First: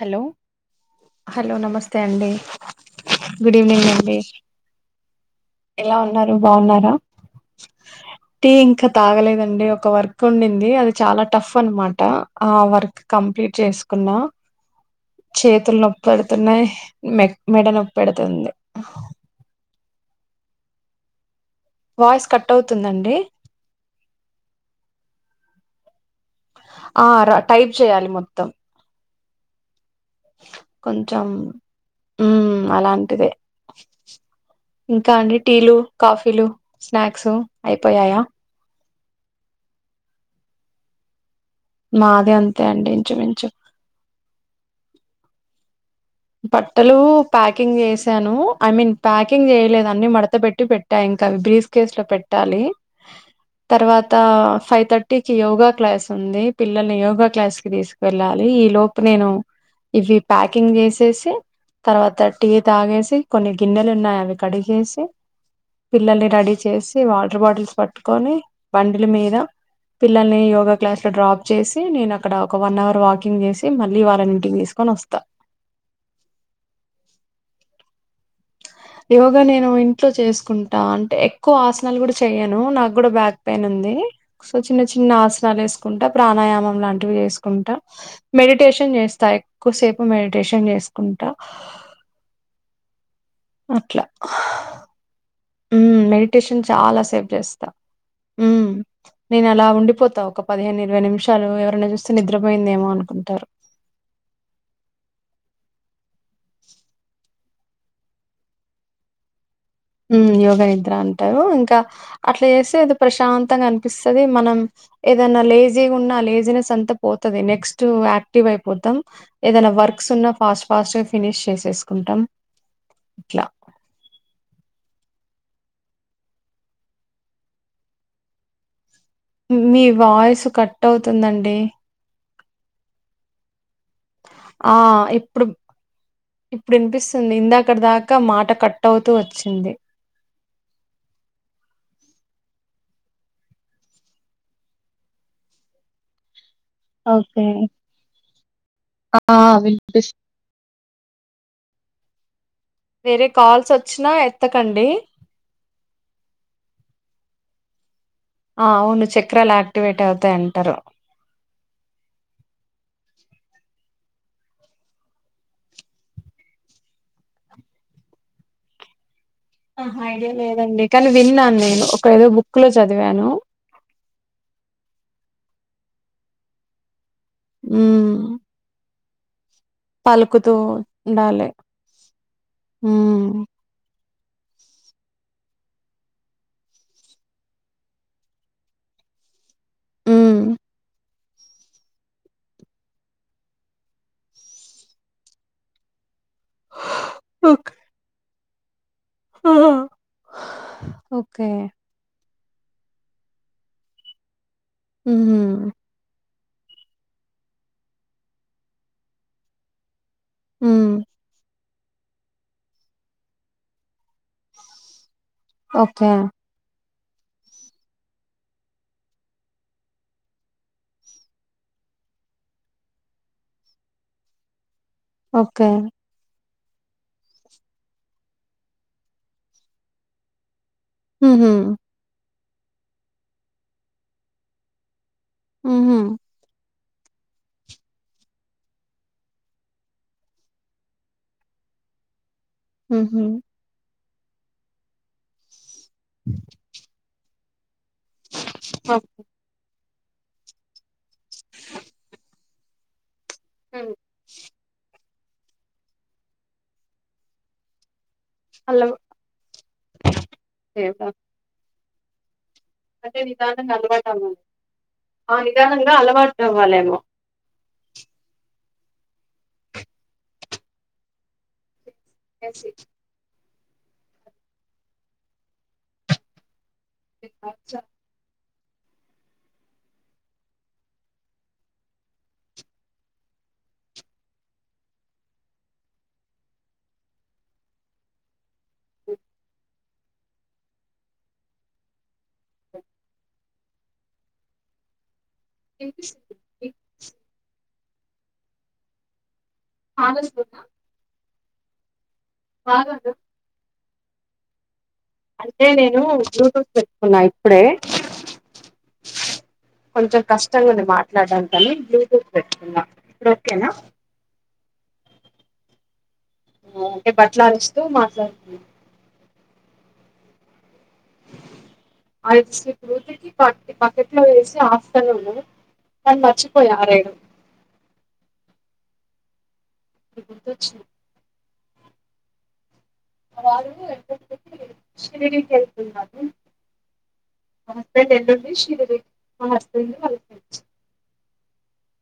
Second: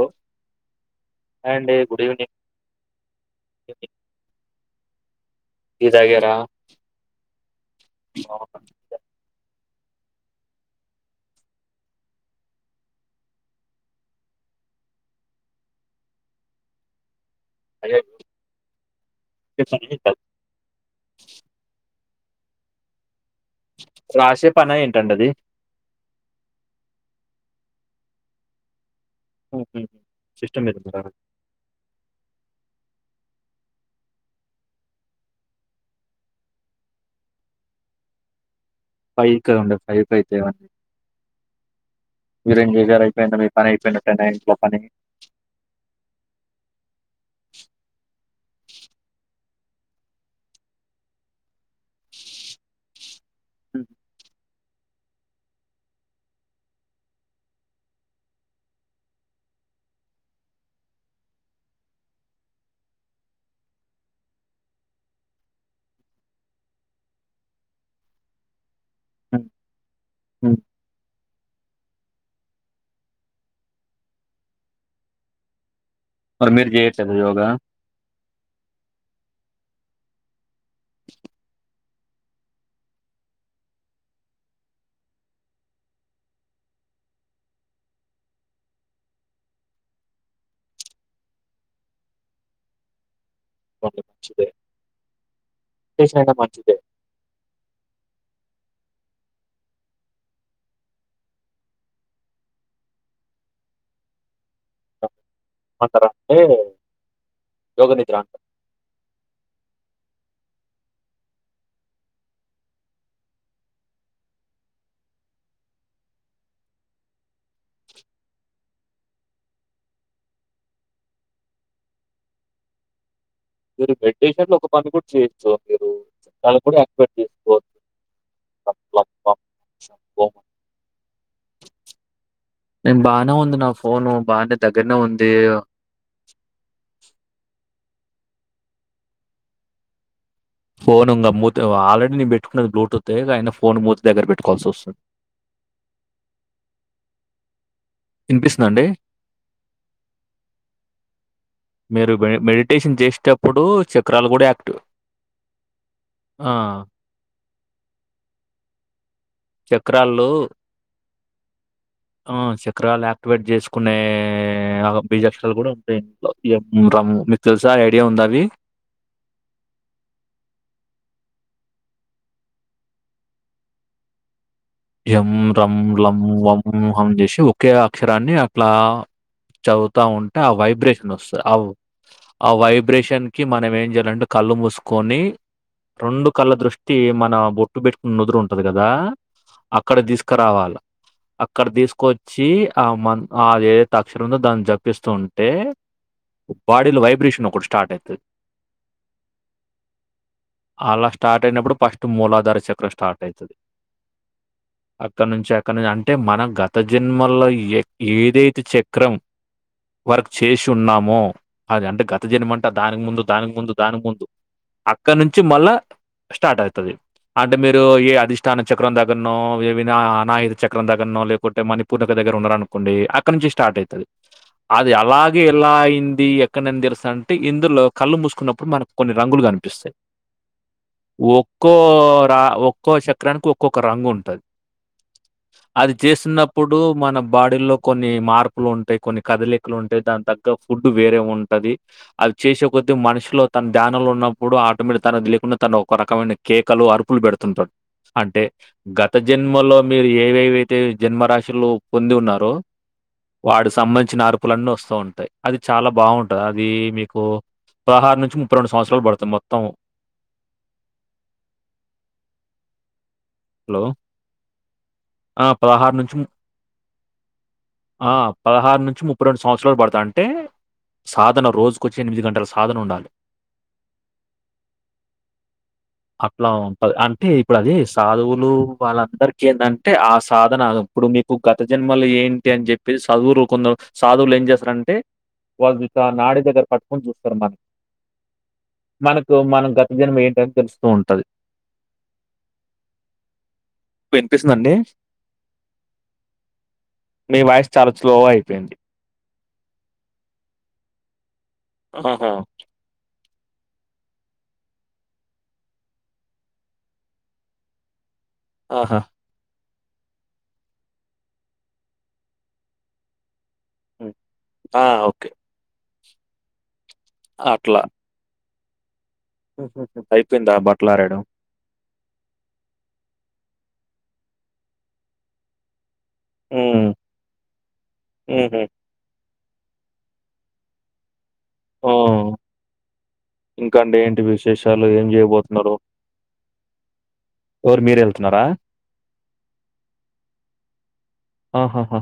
Hello! Hi hello అండి నమస్తే good అండి ఈవినింగ్ గుడ్ ఈవెనింగ్ అండి. టీ ఎలా తాగారా ఉన్నారు బాగున్నారా టీ అవునా. ఇంకా తాగలేదండి. ఒ ఒక వర్క్ ఉండింది అది చాలా టఫ్ అన్మాట. ఆ వర్క్ కంప్లీట్ చేస్కున్నా. చేతుల్ నొప్పెడుతున్నాయ్ మె మెడ అయ్యో, నొప్పెడుతుంది. రాసే పని ఏంటది? వాయిస్ కట్టవుతుందండి. రాసే పనా ఏంటండది ఆ రా టైప్ చేయాలి మొత్తం. ఓకే సిస్టమ్ నేర్చుకున్నారా కొంచెం మ్మ్ అలాంటిదే ఇంకా అండి టీలు, కాఫీలు, స్నాక్సు అయిపోయాయా? ఫైకా ఉండ ఫైపైకే అవన్నీ మాది అంతే అండి ఇంచుమించు [unintelligible] మీ పనైపోయినట్టే నా ఇంట్లో పని బట్టలు ప్యాకింగ్ జేసాను. ఐ మీన్ ప్యాకింగ్ చేయలేదండి మడత పెట్టి పెట్టా ఇం క అవి బ్రీస్ కేస్లో పెట్టాలి. హ్మ్, తర్వాత ఫైవ్ థర్టీకిి యోగా క్లాస్ ఉంది పిల్లల్ని యోగా క్లాస్కి తీస్కు వెెళ్ళాలి. ఈ లోపు నేను ఇవి ప్యాకింగ్ చేస్ సి తర్వాత టీ తాగేసి కొన్ని గిన్నెలున్నాయ్ అవి కడిగేసి పిల్లల్ని రెడీ చేసి వాటర్ బాటిల్స్ పట్టుకొని బండిల మీద హ్మ్, పిల్లల్ని హ్మ్. యోగా క్లాస్లో డ్రాప్ చేసి నేనక్కడ ఒక వన్ అవర్ వాకింగ్ చేసి మళ్ళీ వాళ్ళన్ ఇంటికి తీస్కోన్ వస్తా. మరి మీర్ చేయట్లేదా యోగా యోగా నేను ఇంట్లో చేసుకుంటా అంటే ఎక్కు ఆస నాలు గుడ చేయను నాక్ గుడా బ్యాక్ పెయిన్ ఉంది. సో చిన్న చిన్న ఆసనాల్ ఏస్కుంటే ప్రాణాయామం అలాంటివి ఏస్కుంటా. మెడిటేషన్ చేస్తా ఎక్కుసేపు మెడిటేషన్ చేస్కుంటా. నా ఓకే, అట్ల మంచిదే మ్ అయినా మెడిటేషన్ మంచిదే చాలా సేఫ్ చేస్తా. నేన్ అలా ఉండిపోతా ఒక పదిహేన్ ఇరవై నిమిషాలు ఎవరన్న చూస్తే నిద్రపోయిందేమో అనుకుంటారు. పోతరా అండి యోగ నిద్రా మ్ యోగ నిద్రా అంటారు. ఇంక అట్లా చేస్తే అది ప్రశాంతంగ అన్పిస్తది మనం ఏదన లేజీగున్న లేజీనెస్ అంతా పోతది నెక్స్ట్ యాక్టివ్ అయిపోతం ఏదన్న వర్క్స్ ఉన్నా ఫాస్ట్ ఫాస్ట్గా ఫినిష్ చేసేస్కుంటాం. మీరు బెడ్డీషట్లొ ఒక పాట్ట్ గుడ్ చేచ్చు మిరు [unintelligible] టాల్ గూడ్యాక్టివేట్ జేస్కో [unintelligible] ఉమ్ మి వాయ్స్ కట్టవ్తుందండి. నేన్ బానే ఉంది న ఫోనూ బానే ఆ! దగ్గర్నే ఉంది. తుంది ఇందాకడ్ దాక మాట కట్టవ్తూ వచ్చింది. ఫోనుంగ మూత్ ఆల్రెడి నేన్ బెట్టుకున్నది బ్లూటూత్తే ఇగైనా ఫోన్ మూతి దగ్గర బెట్టుకోవాల్సొస్తుంద్ ఒకే ఇనిపిస్తుందండి? ఆ విన్పిస్ మీరు బె మెడిట్ టేషన్ చేష్టప్పుడూ కాల్స్ వచ్చినా చక్రాలు గూడా యాక్ట్ ఎత్తకండి. ఆ ఆ ఔను చక్రాల్లో చక్రాల్యాక్టివేటవ్తయంటరు. ఆ చక్రాల్యాక్టివేట్ జేస్కునే అ బీజక్షరాల్ గూడుంటయింట్లొ యమ్ రమ్ మిక్ తెల్సా ఐడియా ఉందవి అహ్ ఐడియా లేదండి కాని విన్నాన్ నేను ఒక ఎదొ బుక్క్ లో చదివాను ఎం రం లం వం హం జేషి ఒకే మ్మ్ అక్షరాన్ని అట్లా చదువ్తా ఉంటె ఆ పలుకుతూ వైబ్రేషనొస్తద్ ఉండాలి అవ్ అ వైబ్రేషన్ కి మ్మ్ మనమేం జెయ్లంటె కళ్ళు మూస్కోని రొండు కళ్ళ దృష్టీ మన బొట్టు బెట్టుకున్ నుదురుంటది గదా అక్కడ మ్మ్ దీస్కరావాల అక్కడ దీస్కొచ్చీ ఆమన్ ఆదేదైత్ అక్షరుందొ దాన్ జపిస్తూంటే బాడీలొ వైబ్రేషనొకటి ఓకే స్టాటైతద్ ఆ అలా ఓకే స్టాటైనప్పుడు పస్ట్ మూలాద్ దరచక్ర స్టాటైతది అక్కడ్నుంచి మ్మ్ అక్కడ్నుంచి అంటె మనగ్ గత జన్మల్ల ఎయ్ ఏదైతె చక్రం వర్క్ మ్మ్ చేషున్నామొ అది అంటె గతజన్మంటె దానిక్ ముందు దానిక్ ముందు దానిక్ ముందు అక్ క్కన్నుంచి మళ్ళ ఓకే స్టాటైతది అంటె మీరూ ఏ అధిష్టాన చక్రం ద గ్గర్నో వెవినా అనాయక చక్రం దగ్గర్నో లేకుంటె మణిపూర్ణిక దగ్గరున్నరన్కోండి అక్కడ్నుంచి స్టాటైతది. అది అలాగే ఓకే ఎలా అయింది ఎక్కనేన్ దెర్సంటె ఇందులొ కళ్ళు మూస్కున్నప్పుడు మనక్ కొన్ని రంగులు గన్పిస్తాయ్ మ్మ్ ఒక్కో రా ఒక్కో షక్రానికి ఒక్కొక్క రంగుంటద్. మ్మ్ అది చేసిన్నప్పుడ్ డూ మన బాడిల్లొ కొన్నీ మార్పులుంటయ్ కొన్ని కదలికలుంటయ్ దాన్ తగ్గ ఫుడ్డు వేరే ఉంటది. ఇ అవ్ చేషే కొద్ది మ్మ్ మన్షిలో తన్ ధ్యానంలొ ఉన్నప్పుడు ఆటోమెట్ తనద్ లేకుండ తను ఒకరకమైన కేకలు అరుపులు పెడుతుంటాడ్. గతజన్మలొ మీరు ఏవేవైతె జన్మరాశిలు పొంది ఉన్నారొ వాడు సంబంచిన అరుపులన్నొస్తూ ఉంటయ్. అది చాలా బాగుంటద్ అదీ మీకు పదహార్ ను ముప్పైరొండు అలవా సంవత్సరాల్ బడ్త మొత్తం దేవుడా అంటె నిదానంగా హలో! అలవాటవ్వాలి ఆ నిదానంగా నుంచి ము అలవాటవ్వాలేమొ ఆ నుంచి ముప్పై రొండు సంవత్సరాల్ బడ్తా అంటే సాధన రోజుకొచ్చి ఎనిమిది గంటల సాధనుండాలె అట్లా ఉంటది అంటే ఇప్పుడు అది స్ సాధువులు వాళ్ళందరికేందంటే ఆ సాధన ఇప్పుడు మీకు గత జన్మలో ఏంటి అని చెప్పేస్ సదువురు కొందరు సాధువులు ఏం చేస్తారంటే వాళ్ళు వికా నాడి దగ్గర పట్టుకొని చూస్తారు మన్ మనకు మన గత జన్మ ఏంటని తెలుస్తూ ఉంటది వినిపిస్తుంద అండి వినిపిస్తుంది వినిపిస్ మీ వాయిస్ చాలా స్లోగా అయిపోయింది ఆ రోజు కున్న అహ అంటే నేను బ్లూటూత్ పెట్టుకున్నా ఇప్పుడే ఆహా కొంచెం కష్టంగా ఉంది మాట్లాడానికని బ్లూటూత్ పెట్టుకున్న ఇప్పుడు ఓకేనా మ్ ఆ ఓకే ఆ అంటే బట్టలారేస్తు మాట్లాడుతున్న అయ్యిపోయిందా బ ఐదు [unintelligible] పట్టి బకెట్లో ఏసి ఆఫ్టర్నూను కానీ మర్చిపోయా హ్మ్. ఆరేయడం హుహు. ఇప్పుడు గుర్తొచ్చింది ఓ మ డాడీ [unintelligible] ఏం జేయబోతున్నారు? షిరిడీకేళ్తున్నారు మా ఎవరు హస్బెండ్ మీరెళ్తున్నారా? ఎల్లుండి షిరిడీ మా హుస్బండు వాళ్ళ ఫ్రెండ్స్ ఆహహహ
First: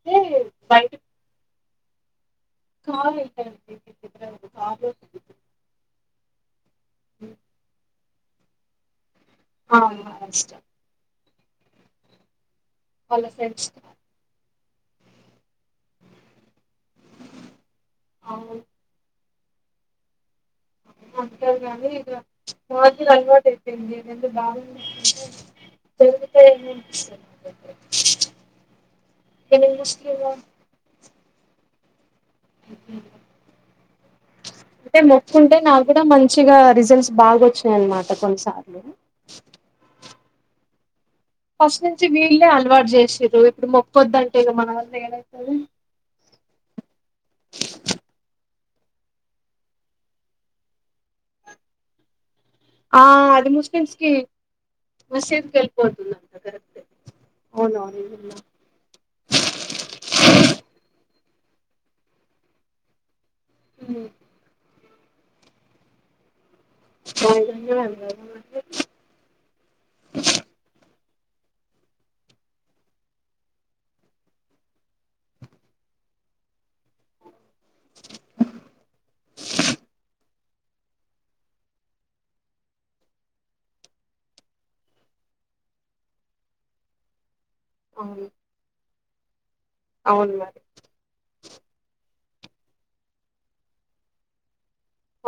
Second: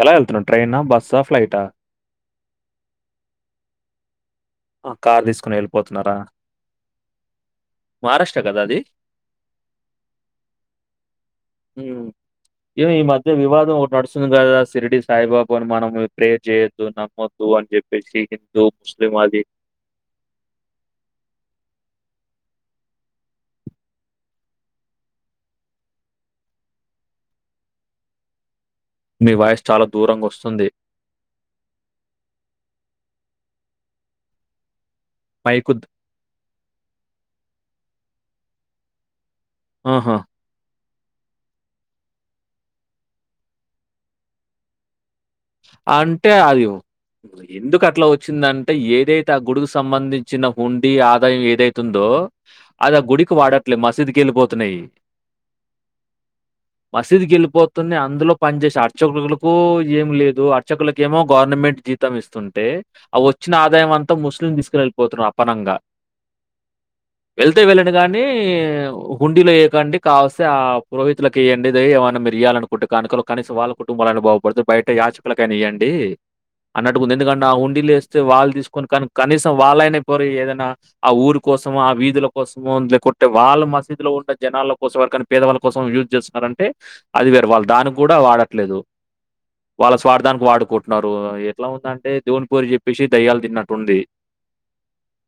ఎలా వెళ్తున్నాడ్ ట్రైనా బయట బస్సా ఫ్లైటా కార్ [unintelligible] అండీ ఆ కార్ తీసుకొని వెళ్ళిపోతున్నారా మహారాష్ట్ర కదా అది అవును మహారాష్ట్ర మ్ ఏమో ఈ వాళ్ళ మధ్య ఫ్రెండ్స్ వివాదం ఒకటి నడుస్తుంది కదా సిరిడి సాయిబాబ్ కొని మనము ప్రేర్ చేయొద్దు నమ్మొద్దు అని చెప్పేసి అవును హిందూ ముస్లిం అది అంటారు కని ఇగ రోజు అలవాటు అయ్యిపోయింది ఎందుకు [inaudible] [inaudible] మీ వాయస్ చాలా దూరంగోస్తుంది అంటే మొక్కుంటే మైకు నాకు ద్ కూడా మంచిగా రిజల్ట్స్ బాగా వచ్చినాయి అనమాట కొన్నిసార్లు ఆహా ఫస్ట్ నుంచి వీళ్ళే అలవాటు చేసిర్రు ఇప్పుడు మొక్కొద్ధంటే ఇగ మన వల్ల ఏడై అంటే అది ఎందుకట్లా వచ్చిందం టే ఏదైతే ఆ గుడికు సంబంధించిన హుండి ఆదాయం ఏదైతుందో అది ఆ గుడికి అది వాడట్లే ముస్లిమ్స్ కి మసీదికేళ్ళిపోతున్నాయి మసీద్ కి వెళ్ళిపోతుందంట కరెక్టే మసీద్కి అవునవును వెళ్లిపోతున్నాయి అందులో పనిచేసె అర్చకులకు ఏం లే అక్షకులకేమో గవర్నమెంట్ జీతం ఇస్తుంటే అ వచ్చిన ఆదాయం అంతా ముస్లిం తీసుకోని వెల్ పోతున్న అపనంగా వెళ్తే వెళ్ళండి నిజమే గానీ హుండీలో వేయకండి కావస్తే ఆ పురోహితులకియండి ఏమన్నా మీరు ఇయాలనుకుంటే కానుకలు కనీసం వాళ్ళ కుటుంబాలన్న బాగుపడుతయ్ బయట య కుల కైనా ఇయ్యండి అన్నట్టుకుంది ఎందుకంటే ఆ హండీలేస్తే వాళ్ళు తీసుకొని కానీ కనీసం వాళ్ళైనా పోరి ఏదైనా ఆ ఊరుకొ. కోసం ఆ వీధుల కోసం లేకుంటే వాళ్ళ మసీదు లో ఉన్న జనాలల్లో కోసం ఎవరికైనా పేదవాళ్ళ కోసం యూజ్ చేస్తున్నారాని. అంటే అది వేరు వాళ్ళు. దానికి కూడా అవును వాడట్లేదు వాళ్ళా అవును స్వార్థానికి మరి వాడుకుంటున్నారు ఎట్లా ఉందంటే. అంటే దేవుని పేరు చెప్పేసి దయ్యాలు తిన్నట్టుంది.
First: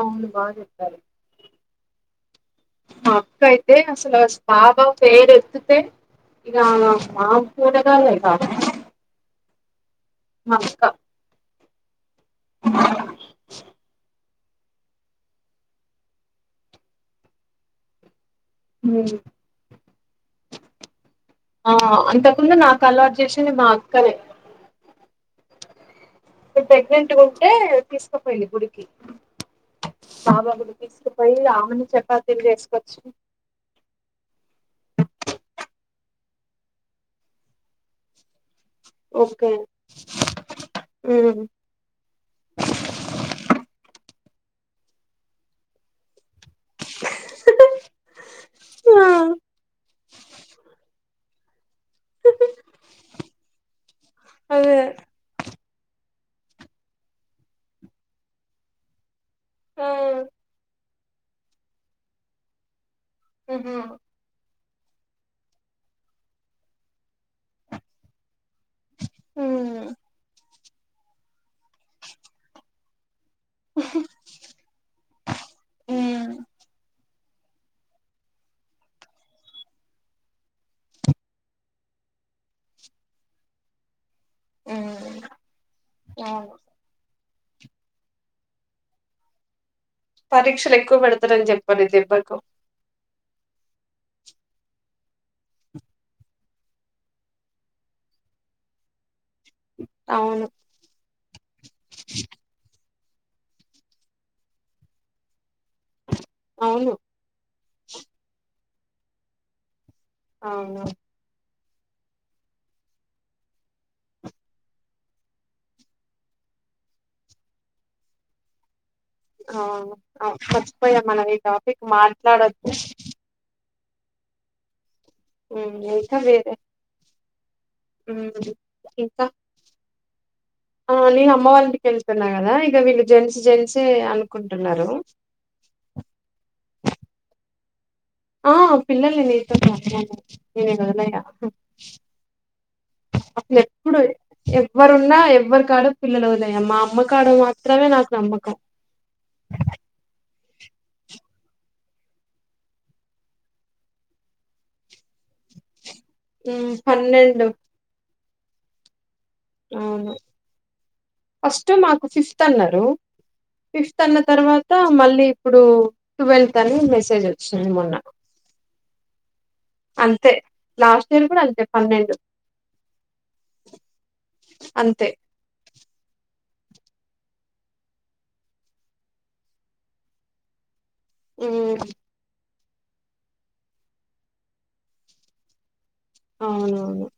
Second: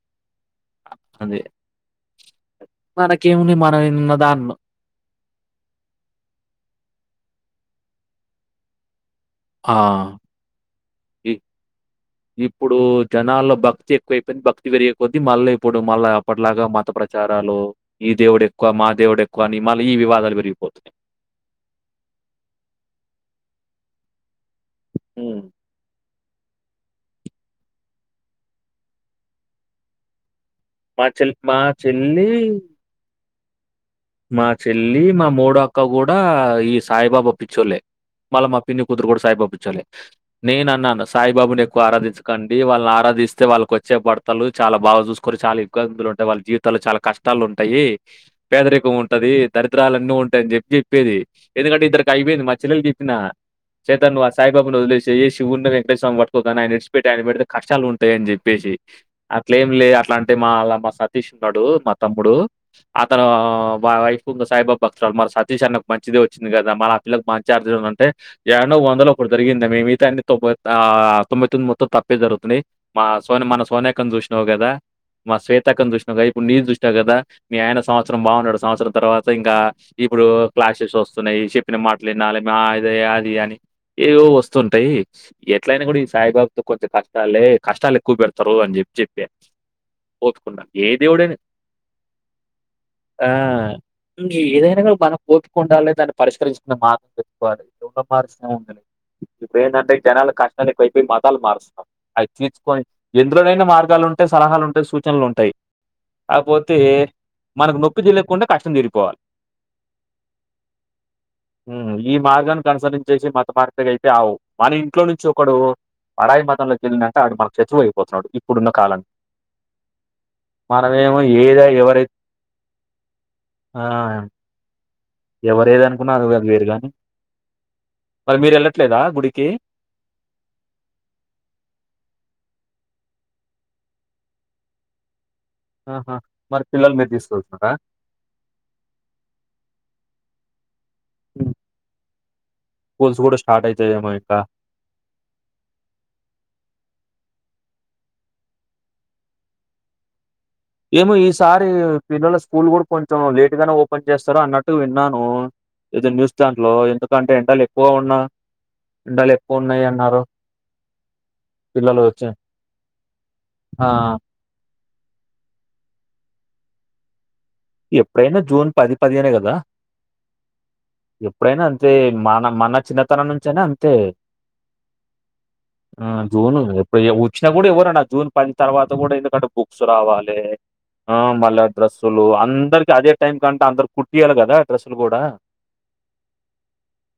అవును బాగా చెప్పారు. అది మా అక్క మనకేముంది అయితే మనం ఉన్న అసలు దాన్లో బాబా పేరు ఎత్తుతే. ఇగ మాకు కూడా కావాలి బాబా. ఆహ్ ఇప్పుడు జనాల్లో భక్తి ఎక్కువై పో. భక్తి పెరిగే కొద్దీ మళ్ళీ ఇప్పుడు మళ్ళా ఎప్పట్లాగా మత ప్రచారాలు ఈ దేవుడు ఎక్. ఎక్కువ మా దేవుడు ఎక్కువ అని మళ్ళీ ఈ వివాదాలు పెరిగిపోతున్నాయి. ఆహ్ అంతకుముందు నాకు అలవాటు చేసింది మా అక్కలే. ఉమ్. నేను ప్రెగ్నెంట్గా ఉంటే తీసుకుపోయింది గుడికి బాబా గుడి. మా చెల్ తీసుకుపోయి మా ఆమెనే చెల్లి చపాతీలు చేసుకోచ్చింది. మా చెల్లి మా మూడో అక్క కూడా ఈ సాయిబాబా పిచ్చోళ్లే మళ్ళ మా పిన్ని కుతురు కూడా సాయిబాబు ఓకే పిచ్చొలే నేను అన్నాను ఉమ్ సాయిబాబుని ఎక్కువ ఆరాధించకండి వాళ్ళని ఆరాధిస్తే వాళ్ళు. కొచ్చే పడు. చాలా బాగా చూసుకొని చాలా ఇబ్బందులు ఉంటాయి వాళ్ళ జీవితాలు చాలా కష్టాలు ఉంటాయి పేదరికం. ఆ ఉంటది దరిద్రాలు అన్నీ ఉంటాయని చెప్పి చెప్పేది. ఎందుకంటే ఇద్దరికి అయిపోయింది మా చెల్లెలు చెప్పినా తన్ను ఆ సాయిబాబను అదే వదిలేసై శివుని. ఇట్టా సం పట్టుకోకు అని ఆయన నిడిచిట్టి ఆయన పెడితే కష్టాలు ఉంటాయని చెప్పేసి. అట్ల ఏం ఆ లే అట్లా అంటే మా మా సతీష్ ఉన్నాడు మా తమ్ముడు అతను. ఉహు వాడి వైఫ్ కూడ సాయిబాబ భక్తురాలు మా సతీష్ అన్నకు మంచిదే వచ్చింది కదా మాళ్ళ ఆ పిల్లకి మంచి చార్జీలు ఉందంటే. ఏడనో వందలో ఒకటి జరిగిందిదాది ఉమ్. మిగతావన్నీ తొంభై ఆహ్ తొంభై తొమ్మిది మొత్తం తప్పే జరుగుతున్నాయి మా. సోని మన సోనాక్కను చూషీనావు కదా మా శ్వేతక్కను చూసిన కద ఉమ్. ఇప్పుడు నీదీ చూసినవ్ కదా. మీ ఆయన సంవత్సరం బాగున్నాడు. సంవత్సరం తర్వాత ఇంకా ఇప్పుడు క్లాసెస్ వస్తున్నాయి చెప్పిన మాటలు వినాలి మాదే అది అని. ఏవో వస్తుంటాయి ఉమ్. ఎట్లైయినా కూడా ఈ అవును సాయిబాబుతో కొంచెం కష్టం. కష్టాలు కష్టాలు ఎక్కువబెడతారు అని చెప్పి చెప్ప పరీక్షలు ఎక్కువ పెడతారని చెప్పారు ఈ దెబ్బకు. ఆహ్. ఏదైనా కూడా మనం ఓపిక ఉండాలే దాన్ని పరిష్కరించుకొనే మార్గం తెప్పుకోవాలి ఎ మార్సును ఉండాలి ఇప్పుడు ఏందంటే జనాలు అవును కష్టాలు ఎక్కువ అయిపోయి మతాలు మారుస్తాం అవి తిర్చుకొని. ఎందులోనైనా మార్గాలు ఉంటాయి సలహాలు ఉంటాయి సూచనలు ఉంటాయి కాకపోతే. అవును మనకు నొప్పి తెలవకుండా కష్టం తీరిపోవాలి అవును. ఉమ్ ఈ మార్గాన్ని అనుసరించేసి మతమార్పిడి అయితే ఆవు మన ఇంట్లో నుంచి ఒకడు. పరాయి మతంలోకేళ్ళిండంటే ఆహ్ వాడు మనకు శతువు అయిపోతన్నాడు ఇప్పుడున్న కాలానికి. అవును మర్చిపోయా మనమేమో మనం ఈ ఏదై టాపిక్ మాట్లాడొద్దు. ఆహ్. ఎవరు ఉమ్, ఏది అనుకున్న ఇంకా అది వేరే వేరు గాని. మరి మీరేళ్ళట్లేదా గుడికి. ఓన్లీ మా అమ్మ వాళ్ళ ఇంటికి వెళ్తున్నాను కదా ఇగ వీళ్ళు. జెన్స్ జెన్సే అనుకుంటున్నారు. ఆహా మరి పిల్లలు మీరు తీసుకువెళ్తున్నారా ఆ పిల్లలు నేనత ననుడుదలయ హ్మ్. స్కూల్స్ గూడా అసలు స్టార్ట్ ఎప్పుడు అయితాయేమో ఇంకా. ఎవ్వరున్నా ఎవ్వరు కాడు పిల్లలు ఉదయం మా అమ్మ కాడ మాత్రమే నాకు నమ్మకం ఏమో ఈసారి పిల్లల స్కూల్ కూడా కొంచెం లేటుగానే ఓపెన్ చేస్తారు అన్నట్టు విన్నాను. ఏదో న్యూస్థాన్ లో ఉమ్, ఎందుకంటే పన్నెండు ఎండలు ఎక్కువ ఉన్నా ఎండలు పొన్నయ్ అవును అన్నారు ఫస్ట్ పిల్లలు మాకు చ ఫిఫ్త్ అన్నారు ఆ! ఫిఫ్త్ అన్న తర్వా మళ్ళీ ఇప్పుడు ట్వెల్త్ అని మెసేజ్ వచ్చింది మొన్న ఎప్పుడైనా జూన్ పది పదిహేనే కదా అంతే లాస్ట్ ఇయర్ కూడా ఎప్పుడైనా అంతే పన్నెండు మన మన చిన్నతనం నుంచయినా అంతే అంతే ఆ జూన్ ఎప్పుడు వచ్చినా కూడా ఎవ్వరండి ఆ జూన్ పది తర్వాత కూడా ఎందుకంటే బుక్స్ రావాలి ఆ మల్ల ఉమ్ డ్రస్సులు అందరికి అదే టైం కంటే అందరు కుట్టియాలి కదా డ్రస్సులు కూడా అవునవును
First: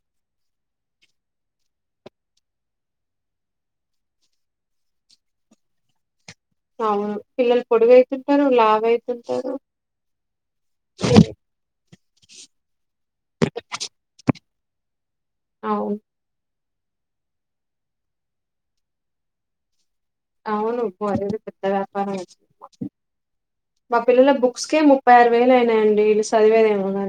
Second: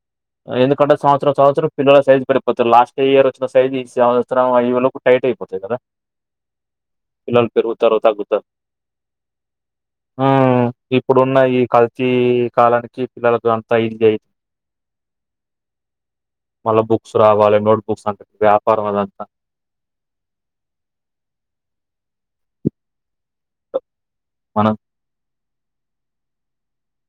ఎందుకంటే సంవత్సరం సంవత్సరం పిల్ల సైజ్ పడిపోతురు లాస్ట్ ఇయర్ వచ్చిన సైజ్ ఈ సంవత్సరం ఈ వరకు టైట్ అయింది పోతే కదా అవును పిల్లలు పొడుగు అయితుంటారు లావ అయితుంటారు ఆ ఇప్పుడున్న ఈ కల్తీ కాలానికి పిల్లలలకు అంత ఇలేదు అవు మళ్ళా బుక్స్ రావాలి నోట్బుక్స్ అంత వ్యాపారం అదంతా అవును బ పెద్ద వ్యాపారమే మా పిల్లల మనం బుక్స్కే ముప్పై ఆరు వేలు అయినాయండి ఇంగ చదివేది ఏమున్న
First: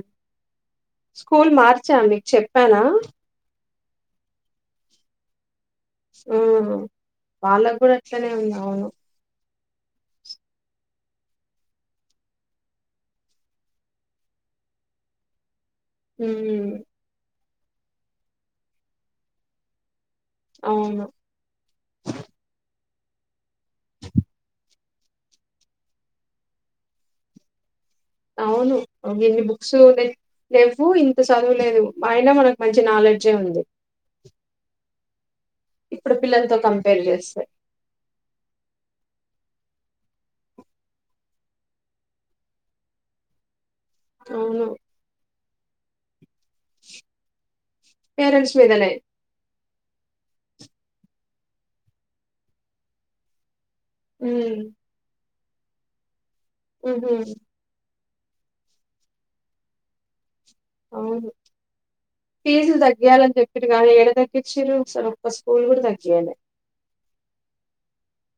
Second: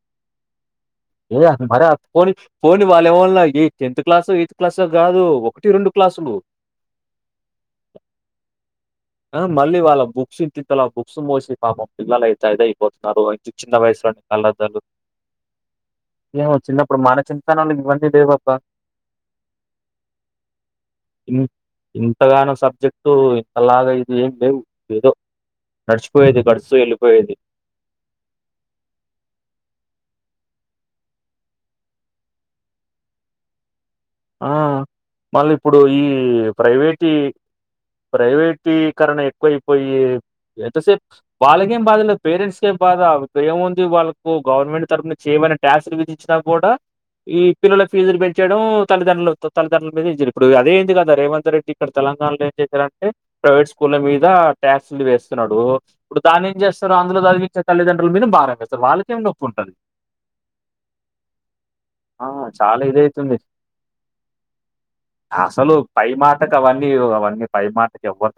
ఏ మరి ఫోన్ ఫోన్ వాళ్ళు ఏమన్నా నీ టెన్త్ క్లాస్ ఎయిత్ క్లాస్ కాదు ఒకటి ఆ వాళ్ళకు కూడా అట్లనే ఉంది అవును మళ్ళీ వాళ్ళ బుక్స్ ఇంతింతలా బుక్స్ మోసి పాపమ్ పిల్లలయితే అది అయిపోతున్నారు చిన్న వయసులో అలా తగు ఏమో ఉమ్ చిన్నప్పుడు మన చింతనోళ్లకి ఇవన్నీ దేవబా అవును ఇం ఇంతగానో సబ్జెక్టు ఇంతలాగా ఇంకా ఇది ఏం మేం ఏదో నడిచిపోయేది గడుస్తూ వెళ్ళిపోయేది అవును ఇన్ని బుక్స్ లేవు ఇంత చదువులేదు ఆయన మనకు మంచి నాలెడ్జే ఉంది. ఆ మళ్ళీ ఇప్పుడు ఈ పిల్లలతో కంపేర్ ప్రైవేటీ చేస్తే ప్రైవేట్ టీకరణ ఎక్కువైపోయి ఎంతసేప్ వాళ్ళకేం బాధ లేదు పేరెంట్స్కే బాధ ఏమున్ వాళ్ళకు అవును గవర్నమెంట్ తరఫున చేయమని ట్యాక్స్ ఇచ్చిన కూడా ఈ పిల్లల ఫీజులు పేరెంట్స్ పెంచేయడం మీదనే తల్లిదండ్రుల మీదే ఇది చేయరు ఇప్పుడు అదే ఏంది కదా రేవంత్ రెడ్డి ఇక్కడ తెలంగాణలో ఏం చేశారంటే ప్రైవేట్ సు స్కూల్ల మీద ఉమ్ ట్యాక్స్లు వేస్తున్నాడు ఇప్పుడు దాని ఏం చేస్తారు ఉహు అందులో చదివించే తల్లిదండ్రులు మీద బారం వేస్తారు వాళ్ళకేం గొప్ప ఉంటది అవును ఆ ఫీజులు చాలా తగ్గియాలని ఇదయితుంది చెప్పిరు కానీ ఏడ తగ్గించిరు అసలు ఒక్క స్కూల్ అసలు కూడా పై తగ్గియాలే మాటక అవన్నీ అవన్నీ పై మాటకి ఎవ్వ